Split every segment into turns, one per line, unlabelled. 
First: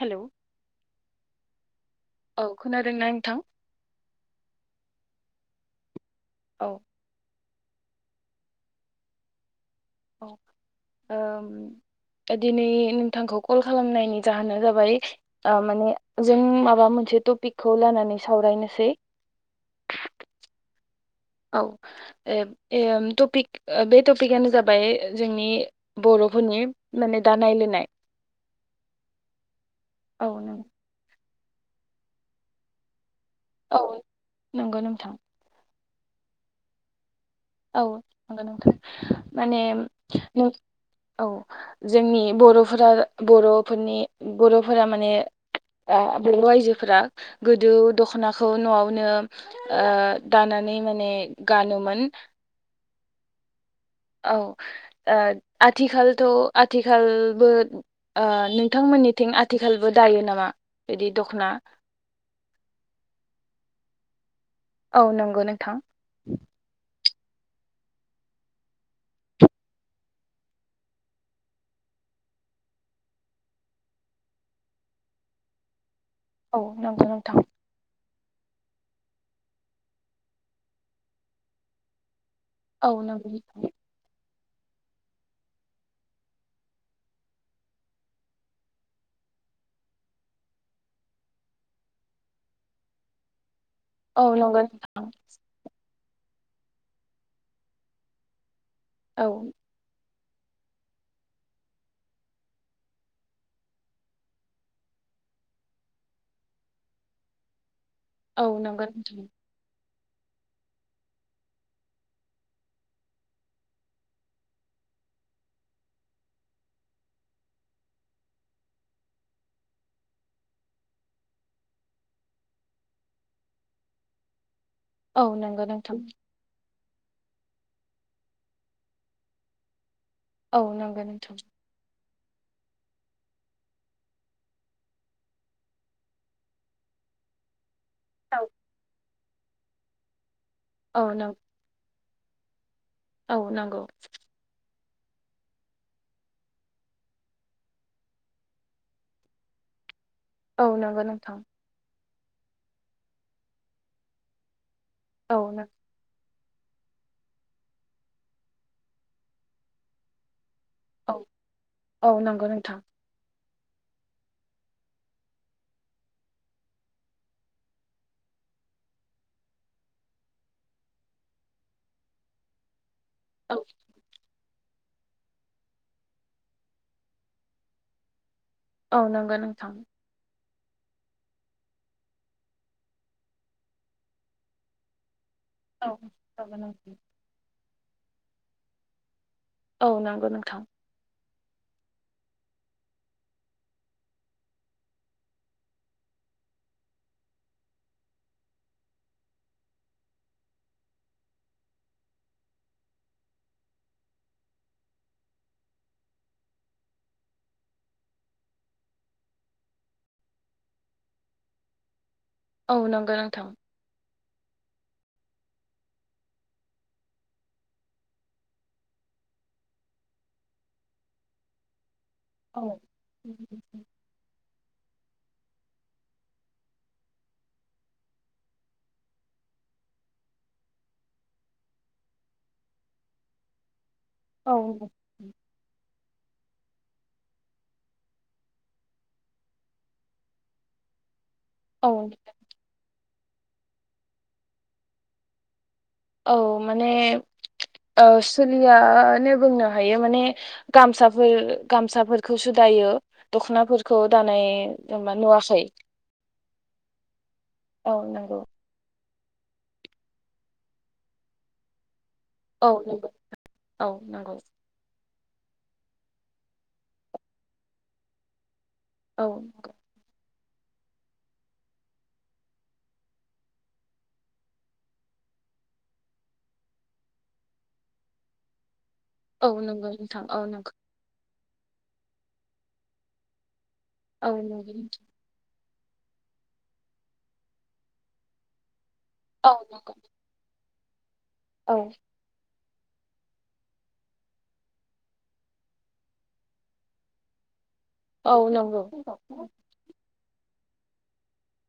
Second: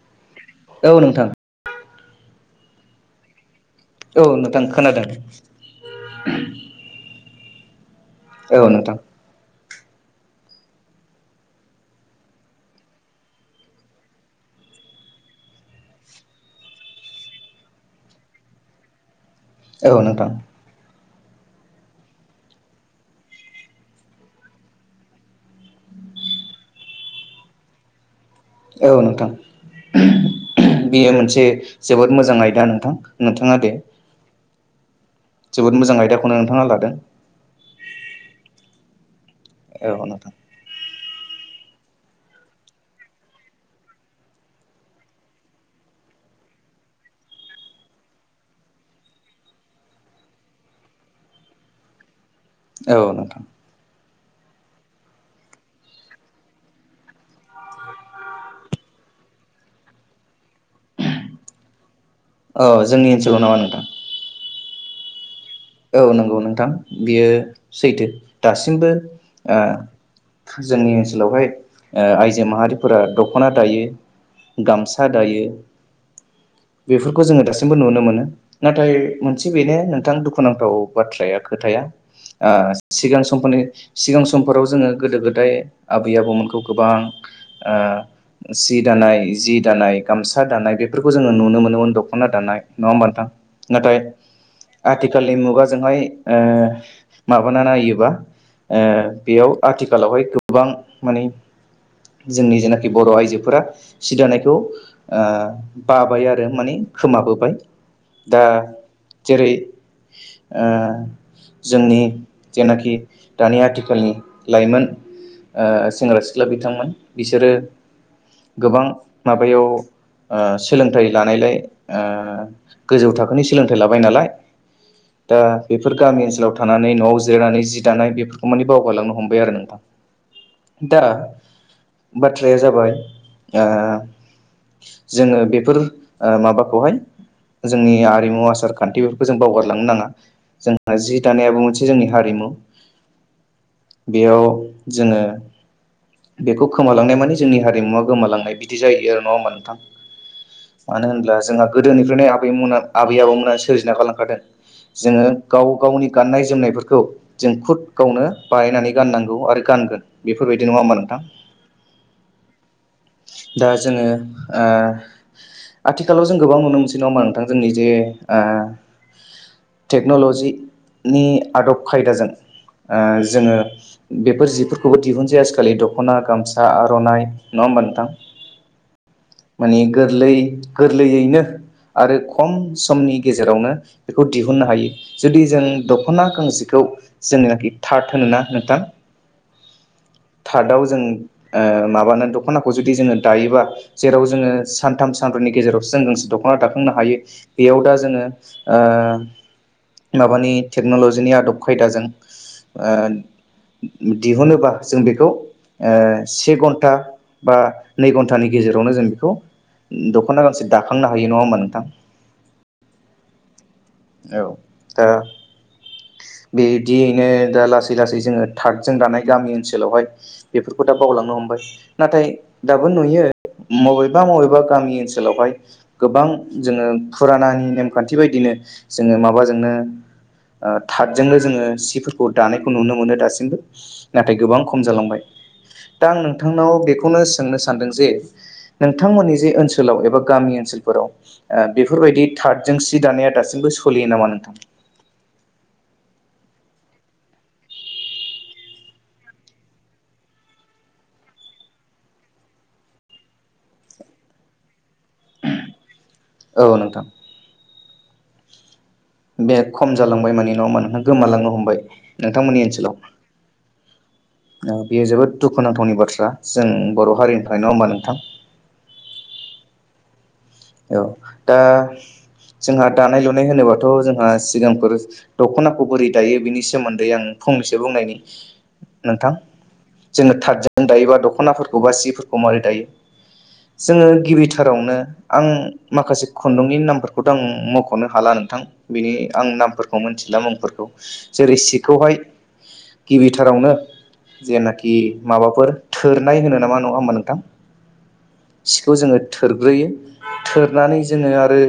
Hello
[inaudible] औ नोंथां
औ खोनादों ना नोंथां?
औ नोंथां खोनादों
औ
औ नोंथां
औ ओ दिनै नोंथांखौ कल खालामनायनि जाहोना जाबाय ओ माने जों माबा मोनसे टपिकखौ लानानै सावरायनोसै।
औ नोंथां
औ ओम टपिक बे टपिकनो जाबाय जोंनि बरफोरनि माने दानाय लुनाय।
औ नोंथां
औ नों
बेयो मोनसे दे जोबोद मोजां आयदा नोंथां। नोंथाङा दे
औ नंगौ नोंथां
जोबोद मोजां आयदाखौनो नोंथाङा लादों।
औ नंगौ नोंथां माने
औ नोंथां
नो औ जोंनि बरफोरा बरफोरनि बरफोरा माने बर आइजोफोरा गोदो दखनाखौ नआवनो ओ दानानै माने गानोमोन।
औ नोंथां
औ आथिखालथ आथिखालबो ओ नोंथांमोनिथिं आथिखालबो दायो नामा? बिदि दख'ना
औ जोंनि ओनसोलाव नामा नोंथां
औ नंगौ नों
औ नंगौ नोंथां बियो सैथो दासिमबो ओ जोंनि ओनसोलावहाय ओ आइजो माहारिफोरा दखना दायो गामसा दायो।
औ नंगौ
बेफोरखौ जोङो
नोंथां
दासिमबो नुनो मोनो। नाथाय मोनसे बेनो नोंथां दु दखुनांथाव बाथ्राया खोथाया ओ
औ
सिगां
नंगौ
समफोरनि
नोंथां
सिगा समफोराव जोङो गोदो गोदाय आबै आबौमोनखौ गोबां ओ सि दानाय जि दानाय गामसा दानाय बेफोरखौ जोङो नुनो मोनोमोन दखना दानाय नङा होमबा नोंथां। नाथाय
औ नंगौ
आथिखालनि मुगाजोंहाय ओ माबाना नायोबा। ओ
औ
बेयाव आथिखालावहाय गोबां माने जोंनि जेनाखि बर आइजोफोरा सि दानायखौ ओ बाबाय आरो माने खोमाबोबाय। दा
औ नंगौ नोंथां
जेरै ओ जोंनि जेनाखि दानि आथिखालनि लाइमोन ओ सेंग्रा सिख्ला बिथांमोन बिसोरो गोबां माबायाव ओ सोलोंथाइ लानायलाय ओ गोजौ थाखोनि सोलोंथाइ लाबाय नालाय
औ
दा
नंगौ
बेफोर
नोंथां
गामि ओनसोलाव था थानानै नआव जिरायनानै जि दानाय बेफोरखौ माने बावगारलांनो हमबाय आरो नोंथां।
औ
दा
नोंगो नोंथां।
बाथ्राया जाबाय ओ जोङो बेफोर ओ माबाखौहाय जोंनि
औ
आरिमु आसार खानथि जों बावगारलांनो नाङा। जोंहा
औ
जि
नों
दानायाबो मोनसे जोंनि हारिमु।
औ नोंगौ।
बेयाव जोङो बेखौ खोमालांनाय माने जोंनि हारिमुवा गोमालांनाय बिदि जायो आरो नङा होमबा नोंथां?
औ नंगौ
मानो होनब्ला
नोंथां
जोंहा गोदोनि आबैमुना आबै आबौमोना सोरजिना गालां होदो। जोङो
औ नों
गाव गावनि गाननाय जोमनायफोरखौ जों खुद गावनो बानानै गाननांगौ आरो गानगोन बे बेफोरबायदि नङा होमबा
औ
नोंथां?
औ नंगौ नोंथां
दा जोङो ओ आथिखालाव जों गोबां नुनो मोनसै नङा होमबा नोंथां जोंनि जे ओ टेक्न'ल'जिनि आदब खायदाजों ओ जोङो
औ
बेफोर जि फोरखौबो दिहुनसै आजिखालि दख'ना, गामसा, आर'नाइ नङा होमबा नोंथां?
औ नंगौ नोंथां
माने गोरलै गोरलैयैनो आरो खम समनि गेजेरावनो बेखौ दिहुननो हायो। जुदि जों
औ
दख'ना
जागोन
गांसेखौ
नोंथां।
जोंनो थार्द होनोना नोंथां?
औ नोंगो नोंथां।
थार्दआव जों ओ माबानो दख'नाखौ जुदि जोङो दायोबा जेराव जोङो सानथाम सानब्रैनि गेजेरावसो जों गांसे दख'ना दाखांनो हायो बेयाव दा जोङो ओ माबानि टेक्नलजिनि आदब खायदाजों ओ दिहुनोबा जों बेखौ ओ से घन्टा बा नै घन्टानि गेजेरावनो जों बेखौ दख'ना गांसे दाखांनो हायो नङा होमबा नोंथां?
औ नोंगो नोंथां।
औ दा बिदियैनो दा लासै लासै जोङो थार्दजों दानाय गामि ओनसोलावहाय बेफोरखौ दा बावलांनो हमबाय। नाथाय
औ
दाबो नुयो मबेबा मबेबा गामि ओनसोलावहाय गोबां जोङो फुरानानि नेमखानथि बायदिनो जोङो माबाजोंनो ओ थादजोंनो जोङो सिफोरखौ दानायखौ नुनो मोनो दासिमबो। नाथाय गोबां खम
औ।
जालांबाय। दा आं नोंथांनाव बेखौनो सोंनो सानदों जे नोंथांमोननि जे ओनसोलाव एबा गामि ओनसोलफोराव ओ
औ
बेफोरबायदि थार्दजों जि दानाया दासिमबो सलियो नामा नोंथां
औ माने ओ सोलियानो बुंनो हायो माने गामसाफोर गामसाफोरखौसो दायो दख'नाफोरखौ दानाय नुवाखै
औ नोंथां
औ
बे खम जालांबाय माने नङा होनबा नोंथां गोमालांनो हमबाय नोंथांमोननि
औ
ओनसोलाव
नंगौ औ नंगौ
बेयो जोबोद दुखुनांथावनि बाथ्रा जों बर' हारिनिफ्राय नङा होनबा नोंथां
औ
औ दा जोंहा दानाय लुनाय होनोबाथ' जोंहा सिगांफोर दख'नाखौ बोरै दायो बिनि सोमोन्दै आं फंनैसो बुंनायनि नोंथां
औ नंगौ नोंथां
जोङो
औ नंगौ।
थादजों दायोबा दख'ना दख'नाफोरखौ बा सिफोरखौ माबारै दायो जोङो
औ नंगौ
गिबिथारावनो आं माखासे खुन्दुंनि नामफोरखौथ' आं मख'नो हाला नोंथां बिनि आं
औ नंगौ
नामफोरखौ मिथिला मुंफोरखौ [inaudible] जेरै
औ
सिखौहाय गिबिथारावनो जेनाखि माबाफोर थोरनाय होनो नामा नङा होमबा नोंथां
औ नंगौ
सिखौ
औ
जोङो थोरग्रोयो थोरनानै जोङो आरो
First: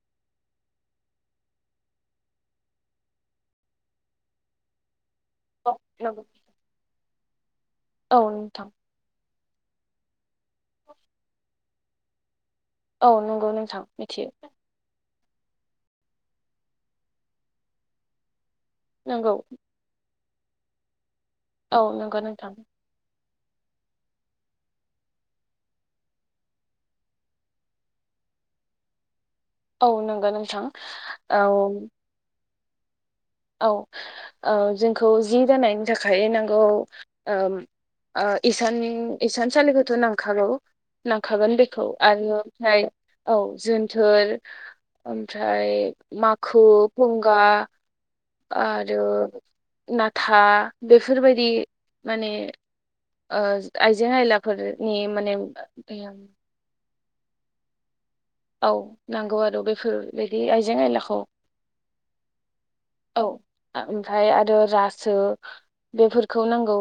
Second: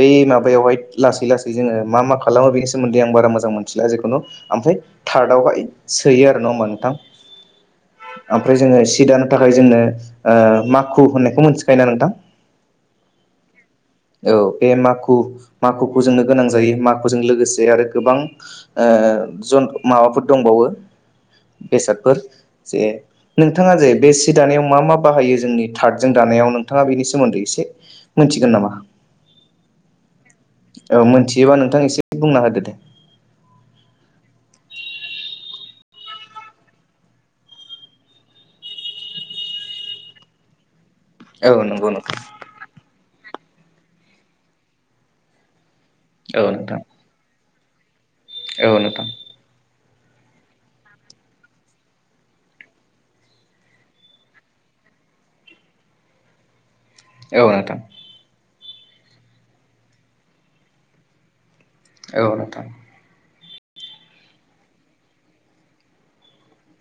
बै माबायावहाय लासै लासै जोङो मा मा खालामो बेनि सोमोन्दै आं बारा मोजां मोनथिला जेखुनु ओमफ्राय थादाव आवहाय सोयो
नंगौ
आरो नोंथां
औ
ओमफ्राय
नोंथां
जोङो सि दानो थाखाय जोंनो ओ माखु होननायखौ मोनथिखायोना नोंथां
औ नंगौ नोंथां मिथियो
औ बे माखु माखुखौ जोंनो गोनां जायो माखुजों लोगोसे आरो गोबां
नंगौ
ओ माबाफोर दंबावो
औ
बेसादफोर
नंगौ नोंथां।
जे नोंथाङा जे बे सि दानायाव मा मा बाहायो जोंनि थादजों दानायाव नोंथाङा बेनि सोमोन्दै एसे मिथिगोन नामा
औ नंगौ नोंथां औ
मोनथियोबा नोंथां एसे बुंना होदो दे
औ जोंखौ जि दानायनि थाखाय नांगौ इसान इसानसालिखौथ' नांखागौ
औ
नांखागोन बेखौ
नंगौ नोंथां
आरो ओमफ्राय औ जोनथोर ओमफ्राय
औ
माखु
नोंथां
फुंगा
औ
आरो।
नोंथां
नाथाय बेफोरबायदि माने आइजें आयलाफोरनि माने।
औ नोंथां।
औ नांगौ आरो बेफोरबायदि आइजें आयलाखौ।
औ नोंथां।
औ ओमफाय आरो रासो बेफोरखौ नांगौ।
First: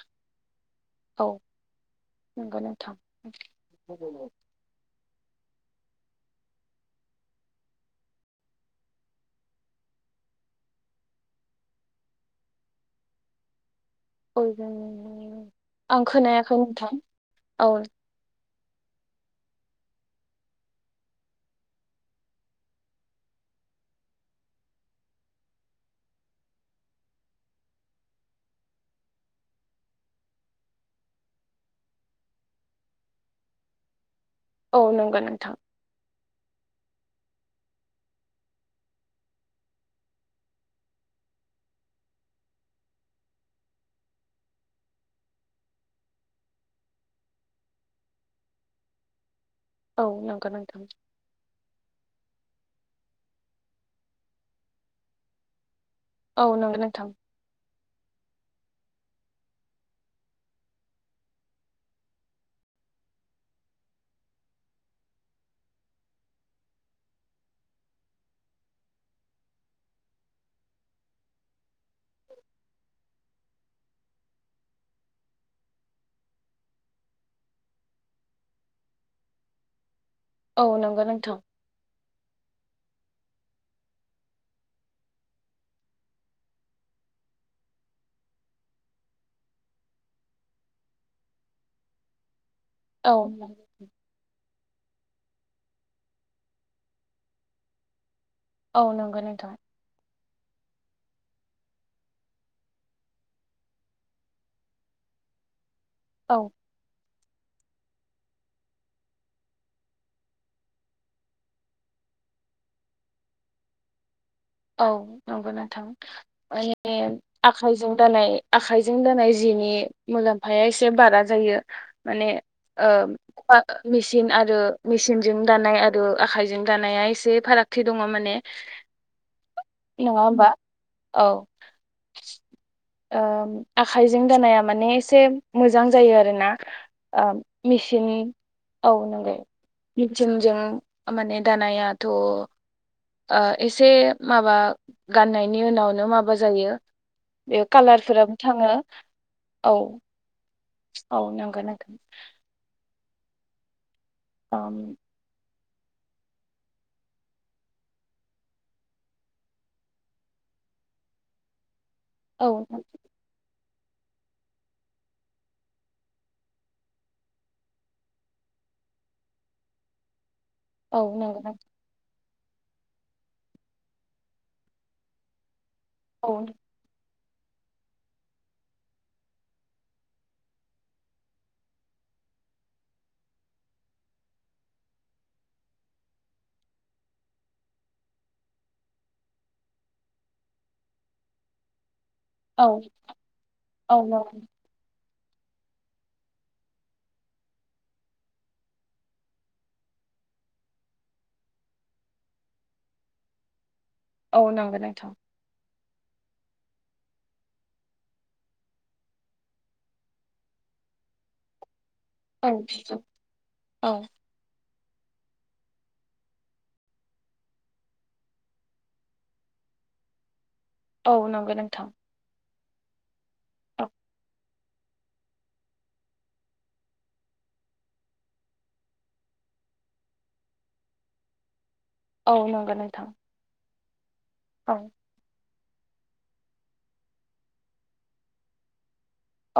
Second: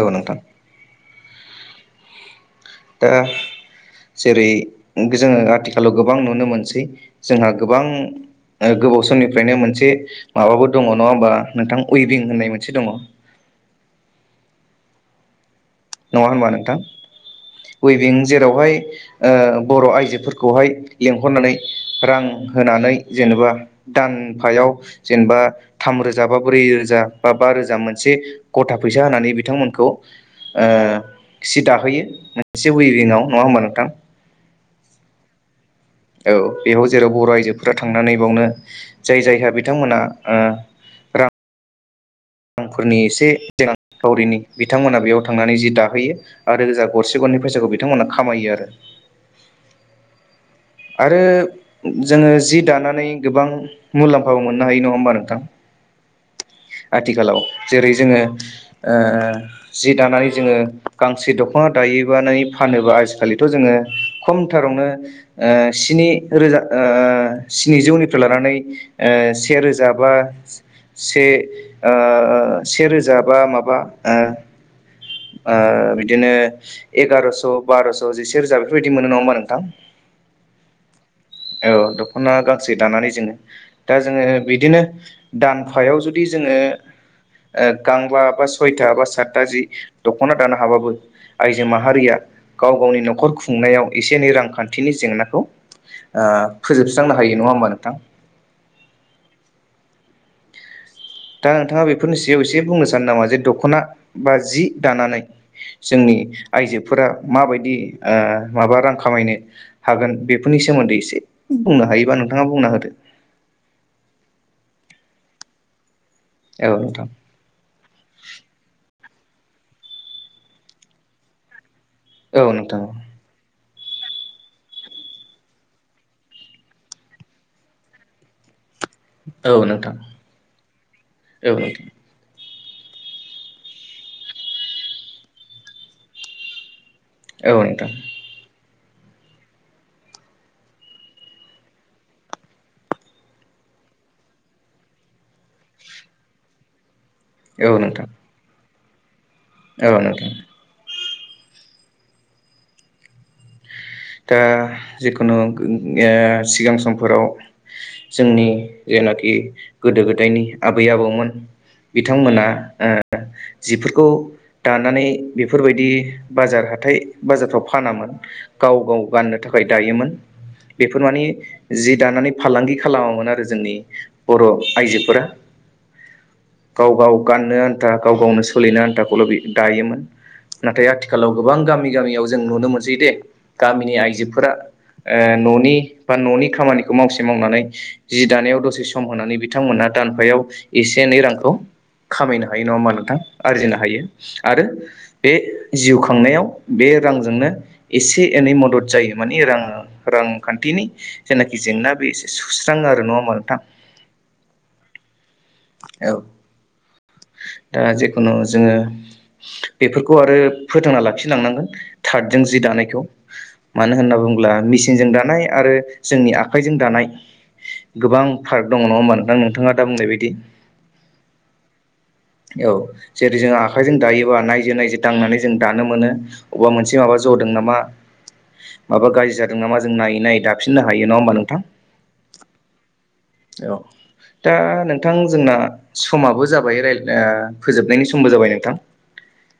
औ नोंथां।
औ। नंगौ नोंथां।
जोंङो आथिखालाव गोबां नुनो मोनसै जोंहा गोबां गोबाव समनिफ्रायनो मोनसे माबाबो दङ नङा होमबा नोंथां उइभिं होननाय मोनसे दङ।
उइभिं।
नङा होनबा नोंथां
औ
उइभिं जे जेरावहाय ओ बर आइजोफोरखौहाय लेंहरनानै रां होनानै जेनेबा दानफायाव जेनेबा थामरोजा बा ब्रै रोजा बा बा रोजा मोनसे गथा फैसा होनानै बिथांमोनखौ ओ सि दाहोयो मोनसे उइभिंआव नङा होमबा नोंथां।
औ नंगौ नोंथां।
औ बेयाव जेराव बर आइजोफोरा थांनानै बावनो जाय जायहा बिथांमोनहा ओ रां। रांफोरनि एसे रांखावरिनि बिथांमोना बेयाव थांनानै जि दाहोयो आरो जा गरसे गरनै फैसाखौ बिथांमोना खामायो आरो।
औ नंगौ नंगौ।
आरो। जोंङो जि दानानै गोबां मुलाम्फाबो मोननो हायो नङा होमबा नोंथां।
औ नंगौ नोंथां।
आथिखालाव जेरै जोंङो ओ जि दानानै जोंङो गांसे दखना दायोबानै फानोबा आजिखालिथ जोंङो खमथारावनो। ओ स्नि रोजा ओ स्निजौनिफ्राय लानानै ओ से रोजा बा से ओ से रोजा बा माबा ओ ओ बिदिनो एगारस बारस जिसे रोजा बेफोरबायदि मोनो नङा होनबा नोंथां।
औ नंगौ नोंथां
औ दखना गांसे दानानै जोंङो दा जोंङो बिदिनो दानफायाव जुदि जोंङो गांबा बा सयथा बा सातथा जि दखना दानो हाबाबो आइजो माहारिया गाव गावनि
औ
नखर खुंनायाव एसे एनै रांखान्थि थिनि जेंना खौ ओ फोजोबस्रांनो हायो नङा होमबा नोंथां।
औ नंगौ नोंथा।
दा नोंथाङा बेफोरनि सायाव एसे बुंनो सानो नामा जे दखना बा जि दानानै। जोंनि
औ
आइजोफोरा माबायदि ओ माबा रां खामायनो हागोन बेफोरनि सोमोन्दै एसे बुंनो हायोबा नोंथाङा बुंना होदो।
औ नंगौ नोंथां।
औ
माने
नोंथां
आखाइजों दानाय आखाइजों दानाय। जिनि मुलाम्फाया एसे बारा जायो। माने
औ नोंथां
ओ। मेसिन आरो मेसिनजों दानाय आरो आखायजों दानाया एसे फारागथि दङ माने
औ नोंथां
नङा होमबा
औ नोंथां।
ओ आखाइजों दानाया माने एसे मोजां जायो आरोना ओ
औ नोंथां
मेसिननि औ नंगौ मिसिनजों माने दानायाथ ओ एसे माबा गाननायनि उनावनो माबा जायो बेयाव
औ नोंथां
कालारफोराबो थाङो
औ नग
औ नंांगोन नांगोन
दा जिखुनु सिगां समफोराव जोंनि जेनाखि गोदो गोदायनि आबै आबौमोन बिथांमोना
औ
जिफोरखौ दानानै बेफोरबायदि बाजार हााइ बाजारफ्राव फानामोन गाव गाव गाननो थाखाय दायोमोन बेफोर
औ
माने
नंगौ नोंथां
जि दानानै फालांगि खालामामोन आरो जोंनि बर' आइजोफोरा
औ
गाव गाव गाननो आन्था गाव गावनो सोलिनो आन्थाखौल' दायोमोन नाथाय आथिखालाव गोबां गामि गामियाव जों नुनो मोनसै दे गामिनि आइजोफोरा न'नि बा न'नि खामानिखौ मावसे मावनानै जि दानायाव दसे सम होनानै बिथांमोनहा दानफायाव एसे एनै रांखौ खामायनो हायो
औ
नङा होमा नोंथां आरजिनो
औ
हायो
नंगौ
आरो बे जिउ खांनायाव बे रांजोंनो एसे एनै मदद जायो मानिे रां रांखान्थिनि जेनाखि जेंना बे एसे सुस्राङो आरो नङाोमा नोंथां
औ नांगोन आंथां
औ दा जेखुनु जोङो बेफोरखौ आरो फोथांना लाखिलांनांगोन थार्दजों
औ
जि दानायखौ मानो होनना बुङोब्ला मि सिनजों दानाय आरो जोंनि आखाइजों दानाय गोबां पार्क दङ नङा होमबा नोंथां नोंथाङा दा बुंनाय बायदि
औ नंगोन नोंथां
औ जेरै जोंङो
औ
आखाइजों दायोानाय नायजे दांनानै जों दानो मोनो अबेबा मोनसे माबा जदों नामा माबा गाज्रि जादों नामा जों नायै नायै दाफिननो हायो नङा होमबा नोंथां
औ नंगौ नोंथां
औ दा
औ
नोंथां जोंना समाबो जाबाय राय फोजोबनायनि समबो जाबाय नोंथां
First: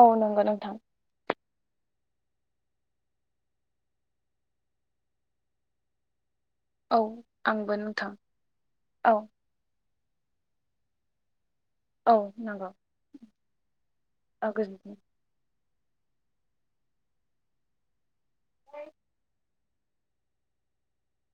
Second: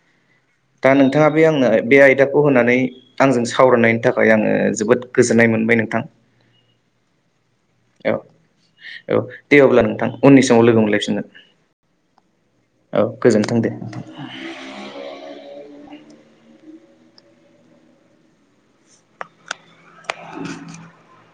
औ नंगौ नोंथां
नोंथाङा दा बे आंनो बे आयदाखौ होनानै आंजों सावरायनायनि थाखाय आङो जोबोद गोजोननाय मोनबाय नोंथां
औ आंबो नोंथां
औ औ दे अब्ला नों उननि समाव लोगो मोनलायफिनगोन।
औ नंगौ
औ गोजोनथों दे।
औ गोजोन्थों
औ